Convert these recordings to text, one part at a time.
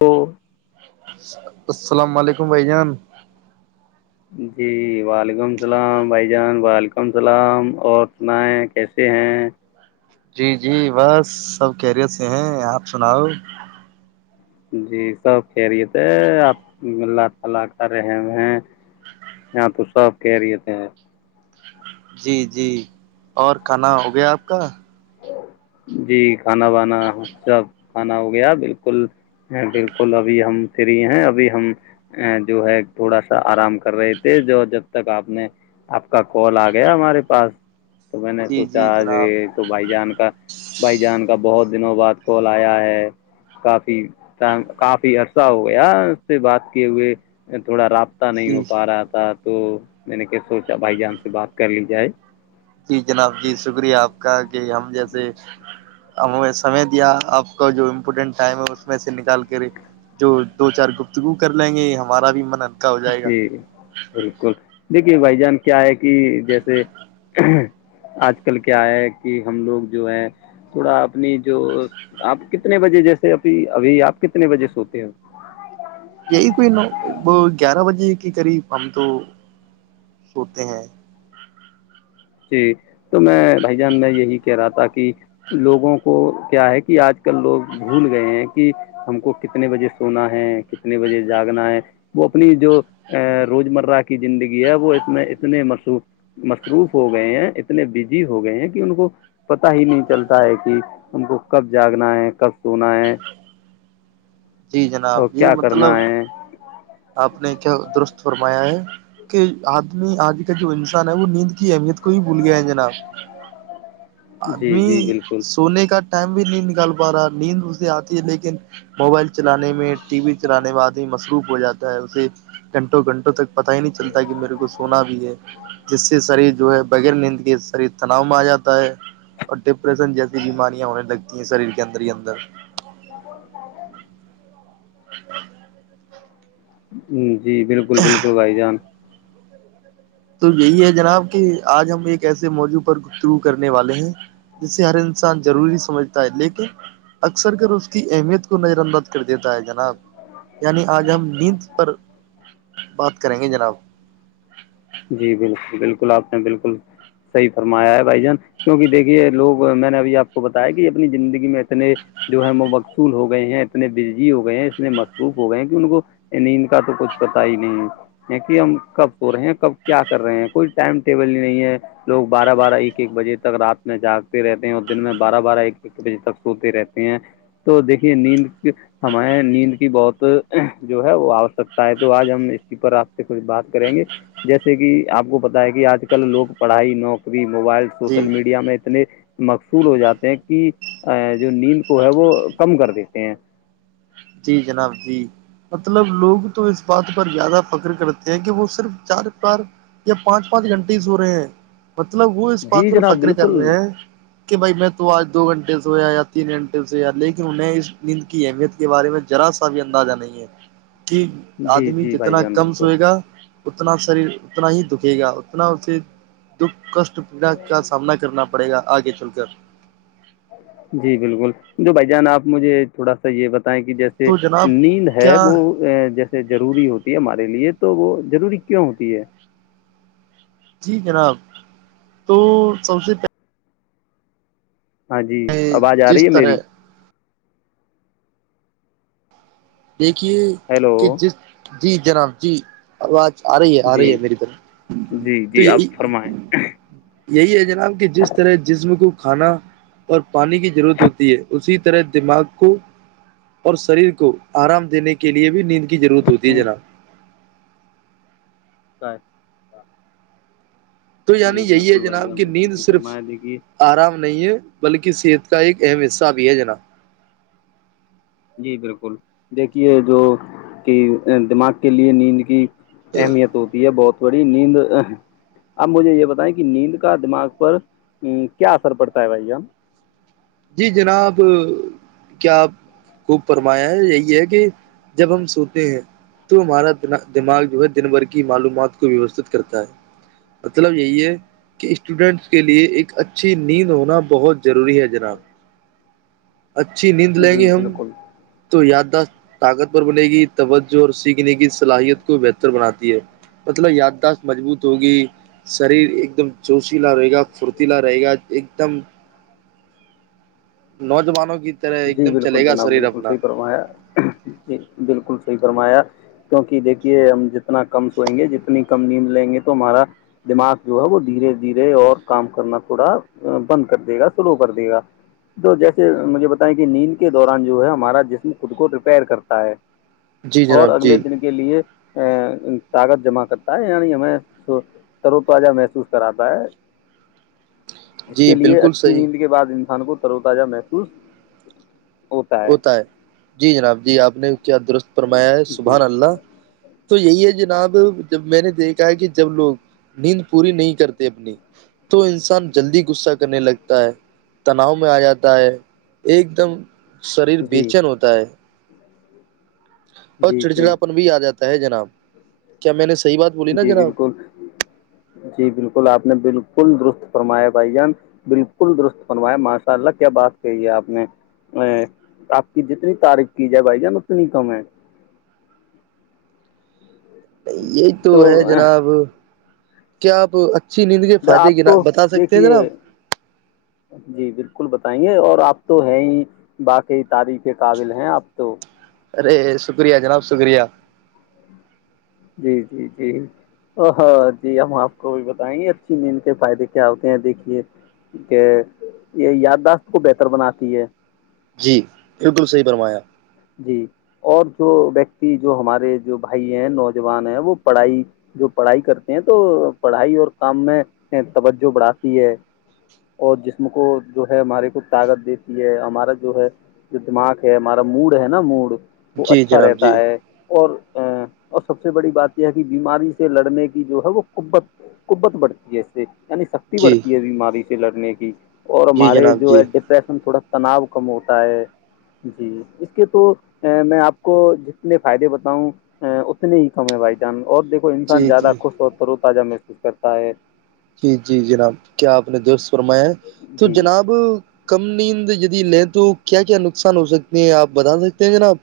تو اچ السلام علیکم بھائی جان جی وعلیکم السلام بھائی جان وعلیکم السلام اور سنائیں کیسے ہیں جی جی بس سب کیریت سے ہیں آپ سناؤ جی سب کہہ رہی تھے آپ اللہ تعالی کا رہ یہاں تو سب کہہ رہی تھے جی جی اور کھانا ہو گیا آپ کا جی کھانا وانا سب کھانا ہو گیا بالکل بالکل ابھی ہم فری ہیں ابھی ہم ا جو ہے تھوڑا سا آرام کر رہے تھے جو جب تک آپ نے آپ کا کال آ گیا ہمارے پاس تو میں نے جی سوچا جی کہ جناب تو بھائی جان کا بھائی جان کا بہت دنوں بعد کال آیا ہے کافی کافی عرصہ ہو گیا اس سے بات کیے ہوئے تھوڑا رابطہ پتا نہیں جی ہو پا رہا تھا تو میں نے کیا سوچا بھائی جان سے بات کر لی جائے جی جناب جی شکریہ آپ کا کہ ہم جیسے ہمیں سمے دیا آپ کا جو امپورٹینٹ ٹائم ہے اس میں سے نکال کر جو دو چار گفتگو کر لیں گے یہ ہمارا بھی منن جی بالکل دیکھیے بھائی جان کیا ہے کہ جیسے آج کل کیا ہے کہ ہم لوگ جو ہے تھوڑا اپنی جو آپ کتنے بجے جیسے اھی ابھی آپ کتنے بجے سوتے ہو یہی کوئی نو وہ گیارہ بجے کے قریب ہم تو سوتے ہیں جی تو میں بھائی جان میں یہی کہہ رہا تھا کہ لوگوں کو کیا ہے کہ آج کل لوگ بھول گئے ہیں کہ ہم کو کتنے بجے سونا ہے کتنے بجے جاگنا ہے وہ اپنی جو ا روز مرہ کی زندگی ہے وہ اتنے اتنے مرو مصروف ہو گئے ہیں اتنے بزی ہو گئے ہیں کہ ان کو پتا ہی نہیں چلتا ہے کہ ان کو کب جاگنا ہے کب سونا ہے جی جناب اور یہ کیا مطلب کرنا ہے آپ نے درست فرمایا ہے کہ آدمی آج کا جو انسان ہے وہ نیند کے کی اہمیت کو ہی بھول گیا ہے جناب نہیں ب جی جی آدمی بالکل سونے کا ٹائم بھی نہیں نکال پا رہا نیند اس سے آتی ہے لیکن موبائل سے چلانے میں ٹی وی چلانے میں آدمی مصروف ہو جاتا ہے اسے گھنٹوں گھنٹوں تک پتا ہی نہیں چلتا کہ میرے کو سونا بھی ہے جس سے شریر جو ہے بغیر نیندگ شریر تناؤ میں آ جاتا ہے اور ڈپریشن جیسی بیماریا ہونے لگ گ یہ شریر کے اندر ہی اندر [inaudible] ہوں جی بالکل بالکل بھائی جان تو یہی ہے جناب کہ آج ہم ایک ایسے موضوع پر گفتگو کرنے والے ہیں جسے ہر انسان ضروری سمجھتا ہے لیکن اکثر کر اس کی اہمیت کو نظر انداز کر دیتا ہے جناب یعنی آج ہم نیند پر بات کریں گے جناب جی بالکل بالکل آپ نے بالکل صحیح فرمایا ہے بھائی جان کیوںکہ دیکھیے لوگ میں نے ابھی آپ کو بتایا کہ اپنی زندگی میں اتنے جو ہے وہ مقصول ہو گئے ہیں اتنے بججی ہو گئے ہیں اتنے مصروف ہو گئے ہیں کہ ان کو نیند کا تو کچھ پتا ہی نہیں ہے کہ ہم کب سو رہے ہیں کب کیا کر رہے ہیں کوئی ٹائم ٹیبل ہی نہیں ہے لوگ بارہ بارہ ایک ایک بجے تک رات میں جاگتے رہتے ہیں اور دن میں بارہ بارہ ایک ایک بجے تک سوتے رہتے ہیں تو دیکھیے نیند ہمیں نیند کی بہت جو ہے وہ آوشکتا ہے تو آج ہم اسی پر آپ سے کچھ بات کریں گے جیسے کہ آپ کو پتا ہے کہ آج کل لوگ پڑھائی نوکری موبائل جی سوشل میڈیا میں اتنے مقصول ہو جاتے ہیں کہ جو نیند کو ہے وہ کم کر دیتے ہیں جی جناب جی مطلب لوگ تو اس بات پر زیادہ فخر کرتے ہیں کہ وہ صرف چار چار یا پانچ پانچ گھنٹے ہی سو رہے ہیں مت الو جی پاتور جناب پکری بالکل کراریں کہ بھائی میں تو آج دو گھنٹے سے ہو یا یا تین گھنٹے سے ہو یا لیکن انہیں اس نیند کی اہمیت کے بارے میں ذرا سا بھی اندازہ نہیں ہے کہ جی آدمی جی بھائی جتنا جان کم بالکل سوئے گا اتنا شریر اتنا ہی دکھے گا اتنا اسے دکھ کشٹ پیڑا کا سامنا کرنا پڑے گا آگے چل کر جی بالکل جو بھ جان آپ مجھے تھوڑا سا یہ بتا ہے کہ جیسے تو جناب نیند ہے کیا وہ جیسے ضروری ہوتی ہے ہمارے لیے تو تو وہ ضروری کیوں ہوتی ہے جی جناب تو سب سے پہ ہاں جی اوج آ رہی جس ہے طرح میری دیکھیے ہیلو کہ جس جی جناب جی آواز آ رہی ہے آ جی رہی ہے میری طرف جی تو جی آپ یہی فرمائیں یہی ہے جناب کہ جس طرح جسم کو کھانا اور پانی کی ضرورت ہوتی ہے اسی طرح دماغ کو اور شریر کو آرام دینے کے لیے بھی نیند کی ضرورت ہوتی ہے ہوں، جناب سھ تو یعنی یہی ہے جناب جان کہ بالکل نیند صحیح صرف فرمایا دیکھیے آرام نہیں ہے بلکہ صحت کا ایک اہم حصہ بھی ہے جناب جی بالکل دیکھیے جو کہ دماغ کے لیے نیند کی اہمیت ہوتی ہے بہت تھوڑی نیند اب مجھے یہ بتائیں کہ نیند کا دماغ پر کیا اثر پڑتا ہے بھائی جی جناب کیا آپ خوب فرمایا ہے یہی ہے کہ جب ہم سوتے ہیں تو ہمارا دماغ جو ہے دن بھر کی معلومات کو ووستت کرتا ہے مطلب یہی ہے کہ اسٹوڈینٹس کے لیے ایک اچھی نیند ہونا بہت ضروری ہے جناب اچھی نیند لیں جی گے ہم بالکل تو یادداشت طاقتور بنے گی توجہ اور سیکھنے کی صلاحیت کو بہتر بناتی ہے مطلب یادداشت مضبوط ہوگی شریر ایک دم جوشیلا رہے گا پھرتیلا رہے گا ایک دم نوجوانوں کی طرح ایک جی دم بالکل چلے گا جناب شریر بالکل اپنا صحیح فرمایا جی بالکل صحیح فرمایا کیونکہ دیکھیے ہم جتنا کم سوئیں گے جتنی کم نیند لیں گے تو ہمارا دماغ جو ہے وہ دھیرے دھیرے اور کام کرنا تھوڑا بند کر دے گا سلو کر دے گا تو جیسے مجھے ب کہ نیند کے دوران جو ہے ہمارا جسم خود کو ریپیئر کرتا ہے جی اور جناب اگلے جی دن کے لیے طاقت جمع کرتا ہے یعنی ہمیں تر و تازہ محسوس کراتا ہے اس جی کے لیئے بالکل اچھی صحیح نیند کے بعد ان خھان کو ترو تجہ محسوس ہوتا ہے جی جناب جی آپ نے کیا درست فرمایا ہے جی سبح اللہ تو یہی ہے جناب جب میں نے دیکھا ہے کہ جب لوگ نیند پوری نہیں کرتے اپنی تو انسان جلدی غصہ کرنے لگتا ہے تناؤ میں آ جاتا ہے ایک دم شریر جی بےچن ہوتا ہے اور جی جی چڑچڑاپن بھی آ جاتا ہے جناب کیا میں نے س جی بالکل جی بالکل آپ نے بالکل ل درست فرمایا بھائی جان بالکل درست فرماائے ماشاء اللہ کیا بات کہی ہے آپ نے ا آپ کی جتنی تاریخ کی جائے بھائی جان اتنی کم ہے نہیں یہ تو ہے جناب کیا آپ اچھی نیند کے فائدے آپ تو بتا سکتے ہیں دیکھیے جناب جی بالکل بتا ئیں گے اور آپ تو ہیں ہی باقی تاریخ کے قابل ہیں اب تو ریس شکریہ جناب شکریہ جی جی جی ہاں جی ہم آپ کو بھی بتائیں گ اچھی نیند کے فائدے کیا ہوتے ہیں دیکھیے کہ یہ یادداشت کو بہتر بناتی ہے جی بالکل صحیح فرمایا جی اور جو ویکتی جو ہمارے جو بھائی ہیں نوجوان ہیں وہ پڑھائی جو پڑھائی کرتے ہیں تو پڑھائی اور کام میں توجہ بڑھاتی ہے اور جسم کو جو ہے ہمارے کو طاقت دیتی ہے ہمارا جو ہے جو دماغ ہے ہمارا موڈ ہے نا مو وہ جی اچھا جناب رہتا جی ہے اور اور سب سے بڑی بات یہ ہے کہ بیماری سے لڑنے کی جو ہے وہ قبت قبت بڑھتی ہے اس سے انی سکتی جی بورتی ا می سے لڑنے کی اور جی ہمارے جناب جو جی ہے ڈپریشن تھوڑا تناؤ کم ہوتا ہے جی اس کہ تو میں آپ کو جتنے فائدے بتاؤں ا اتنے ہی کم ہے بھائی جان اور دھو انسان جی زیادہ جی خوش ہوتا تازہ محسوس کرتا ہے جی جی جناب کیا آپ نے درست فرما ہے تو جی جناب کم نیند دی لیں تو کیا کیا نقصان ہو سکتی ہیں آپ بتا سکتے ہیں جناب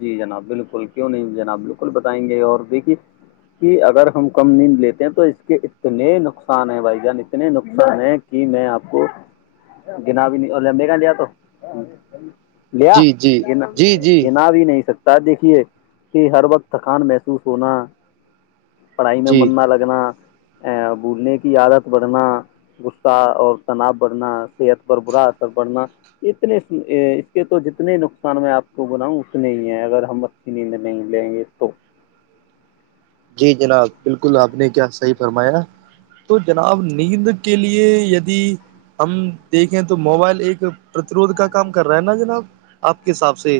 جی جناب بالکل کیوں نہیں جناب بالکل بتائیں گے اور بھی کہ کہ اگر ہم کم نیند لیتے ہیں تو اس کے اتنے نقصان ہیں بھائی جان اتنے نقصان ہیں کہ میں آپ کو گنا بھی نہیںگ لیا تو لیا جی جی گنا جی جی گنا بھی نہیں سکتا دیکھیے کہ ہر وقت تھکان محسوس ہونا پڑھائی میں جی من نہ لگنا ا بولنے کی عادت بڑھنا غصہ اور تناؤ بڑھنا صحت پر برا اثر پڑنا اتنے اس کے تو جتنے نقصان میں آپ بلا اس میں ہی ہے اگر ہم اچھی نیند نہیں لیں گے تو جی جناب بالکل آپ نے کیا صحیح فرمایا تو جناب نیند کے لیے یدی ہم دیکھیں تو موبائل ایک پرتروھ کا کام کر رہا ہے نا جناب آپ کے حساب سے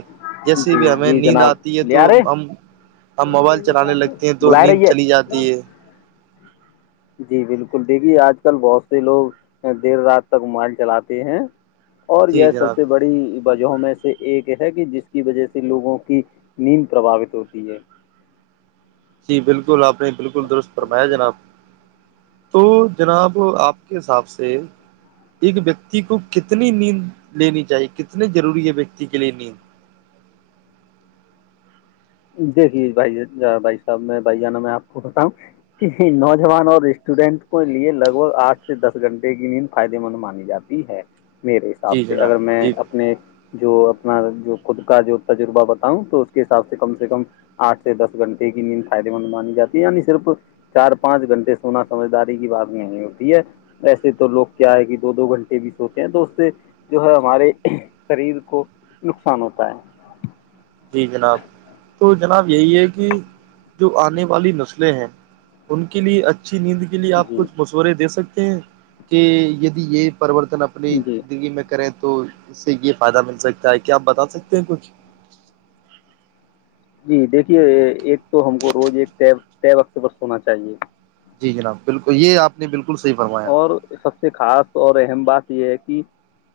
جی جیسی بھی ہمیں جی نیند جناب آتی ہے لے تو آ رہے ہم ہم موبائل چلانے لگے تو بلا نیند رہی ہے چلی جاتی ہے جی بالکل دیکھیی آج کل بہت سے لوگ دیر رات تک مبائل چلاتے ہیں اور جی یہ سب جناب سے بڑی بات میں سے ایک ہے کہ جس کی وجہ سے لوگوں کی نیند پرباوت ہوتی ہے جی بالکل آپ نے بالکل درست فرمایا جناب تو جناب آپ کے حساب سے ایک ویکتی کو کتنی نیند لینی چاہیے کتنی ضروری ہے ویکتی کے لیے نیند دیکھیے بھائی بھائی صاحب میں بھائی جانا میں آپ کو بتاؤ کہ نوجوان اور اسٹوڈینٹ کو لیے لگ بھگ آٹھ سے دس گھنٹے کی نیند فائدے مند مانی جاتی ہے میرے حساب جی سے جناب اگر میں جی اپنے جو اپ جو خود کا جو تجربہ بتاؤں تو اس کے حساب سے سے کم سے کم آٹھ سے دس گھنٹے کی نیند فائدے مند مانی جاتی ہے یعنی صرف چار پانچ گھنٹے سونا سمجھداری کی بات نہیں ہوتی ہے ایسے تو لوگ کیا ہے کہ دو دو گھنٹے بھی سوتے ہیں تو اس سے جو ہے ہمارے شریر کو نقصان ہوتا ہے جی جناب تو جناب یہی ہے کہ جو آنے والی نسلیں ہیں ان کے لیے اچھی اچھی نیند کے لیے آپ جی کھ مشورے دے سکتے کہ ید یہ پرریوررتن اپنی جی زندگی میں کریں تو تو اس سے یہ فائدہ مل سکتا ہے کیا آپ بتا سکتے ہیں کچھ جی دیکھیے ایک تو ہم کو روز ایکے طے وقت پر سونا چاہیے جی جناب بالکل یہ آپ نے بالکل صحیح فرمایا اور سب سے خاص اور اہم بات یہ ہے کہ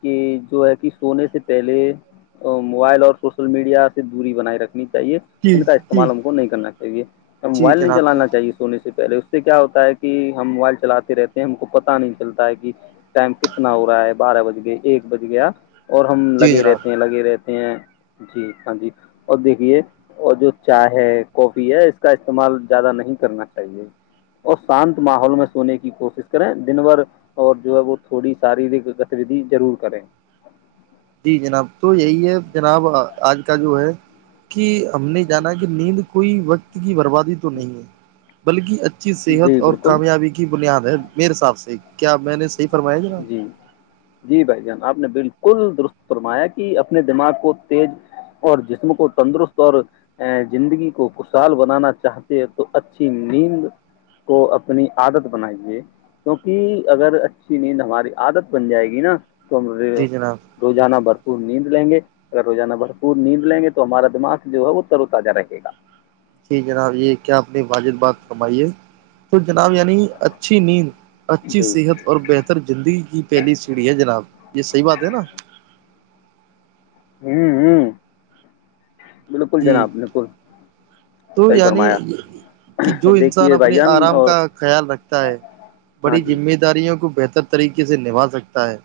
کہ جو ہے کہ سونے سے پہلے موبائل اور سوشل میڈیا سے دوری بنائے رکھے نی چاہیے جی جن کا جی استعمال ہم کو نہیں کرنا چاہیے جی موبائل نہیں جناب جی چلانا چاہیے سونے سے پہلے اس سے کیا ہوتا ہے کہ ہم موبائل چلاتے رہتے ہم کو پتا نہیں چلتا ہے کہ ٹائم کتنا ہو رہا ہے بارہ بج گیا ایک بج گیا اور ہم جی لگے جناب رہتے ہیں لگے رہتے جی ہاں جی اور دیکھیے اور جو چائے ہے کافی ہے اس کا استعمال زیادہ نہیں کرنا چاہیے اور شانت ماحول میں سونے کی کوشش کریں دن بھر اور جو ہے وہ تھوڑی ساری گتیودھی ضرور کریں جی جناب تو یہی ہے جناب آج کا جو ہے کہ س نہیں جانا کہ نیند کوئی وقت کی بات بربادی تو نہیں ہے بلکہچ ا صحت جی اور بالکل کامیابی کی بنیاد ہے میرے حساب سے کیا میں نے فرمایا جناب جی جی بھائی جان آپ نے بالکل کل درست فرمایا کہ اپنے دماغ کو تیز اور جسم کو تندرست اور زندگی کو خوشحال بنانا چاہتے ہے تو اچھی نیند کو اپنی عادت بنائیے کیونکہ اگر ا ا نیند ہماری عادت بن جائے گی نا تو ہمے جی جناب روانہ بر نیند لیں گے اگر روزانہ بھرپور نیند لیں گے تو ہمارا دماغ جو ہے وہ ترو تازہ رہے گا جی جناب یہ کیا آپ نے واجد بات فمائی ہے تو جناب یعنی اچھی نیند اچھی جی صحت اور بہتر زندگی کی پہلی سیڑھی ہے جناب یہ صحیح بات ہے نا ہوں ہوں بالکل جی جناب بالکل تو صحیح یعنی فرمایا کہ جو انسان دیکھیے بھائی اپنے جان آرام اور کا خیال رکھتا ہے ہاں بڑی جی ذمہ داریوں کو بہتر طریقے سے نبھا سکتا ہے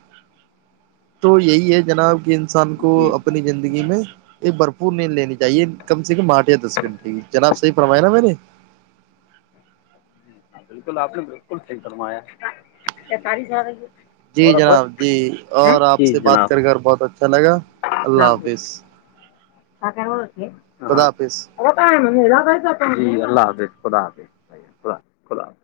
تو یہی ہے جناب کہ ان انسان کو جی اپنی زندگی میں ایک برپ پورن لینی چاہیے کم سے کم آٹھ یا دس گنٹ جناب صحیح فرماائے نا میں نے بالکل آپ نے بالکل سحی فمایا تاری س جی جناب جی اور آپ سے بات کر کر بہت اچھا لگا کیا اللہ ا حافظ م لگا جی اللہ حافظ خدا حافظ بھ خداظ خدا حاظ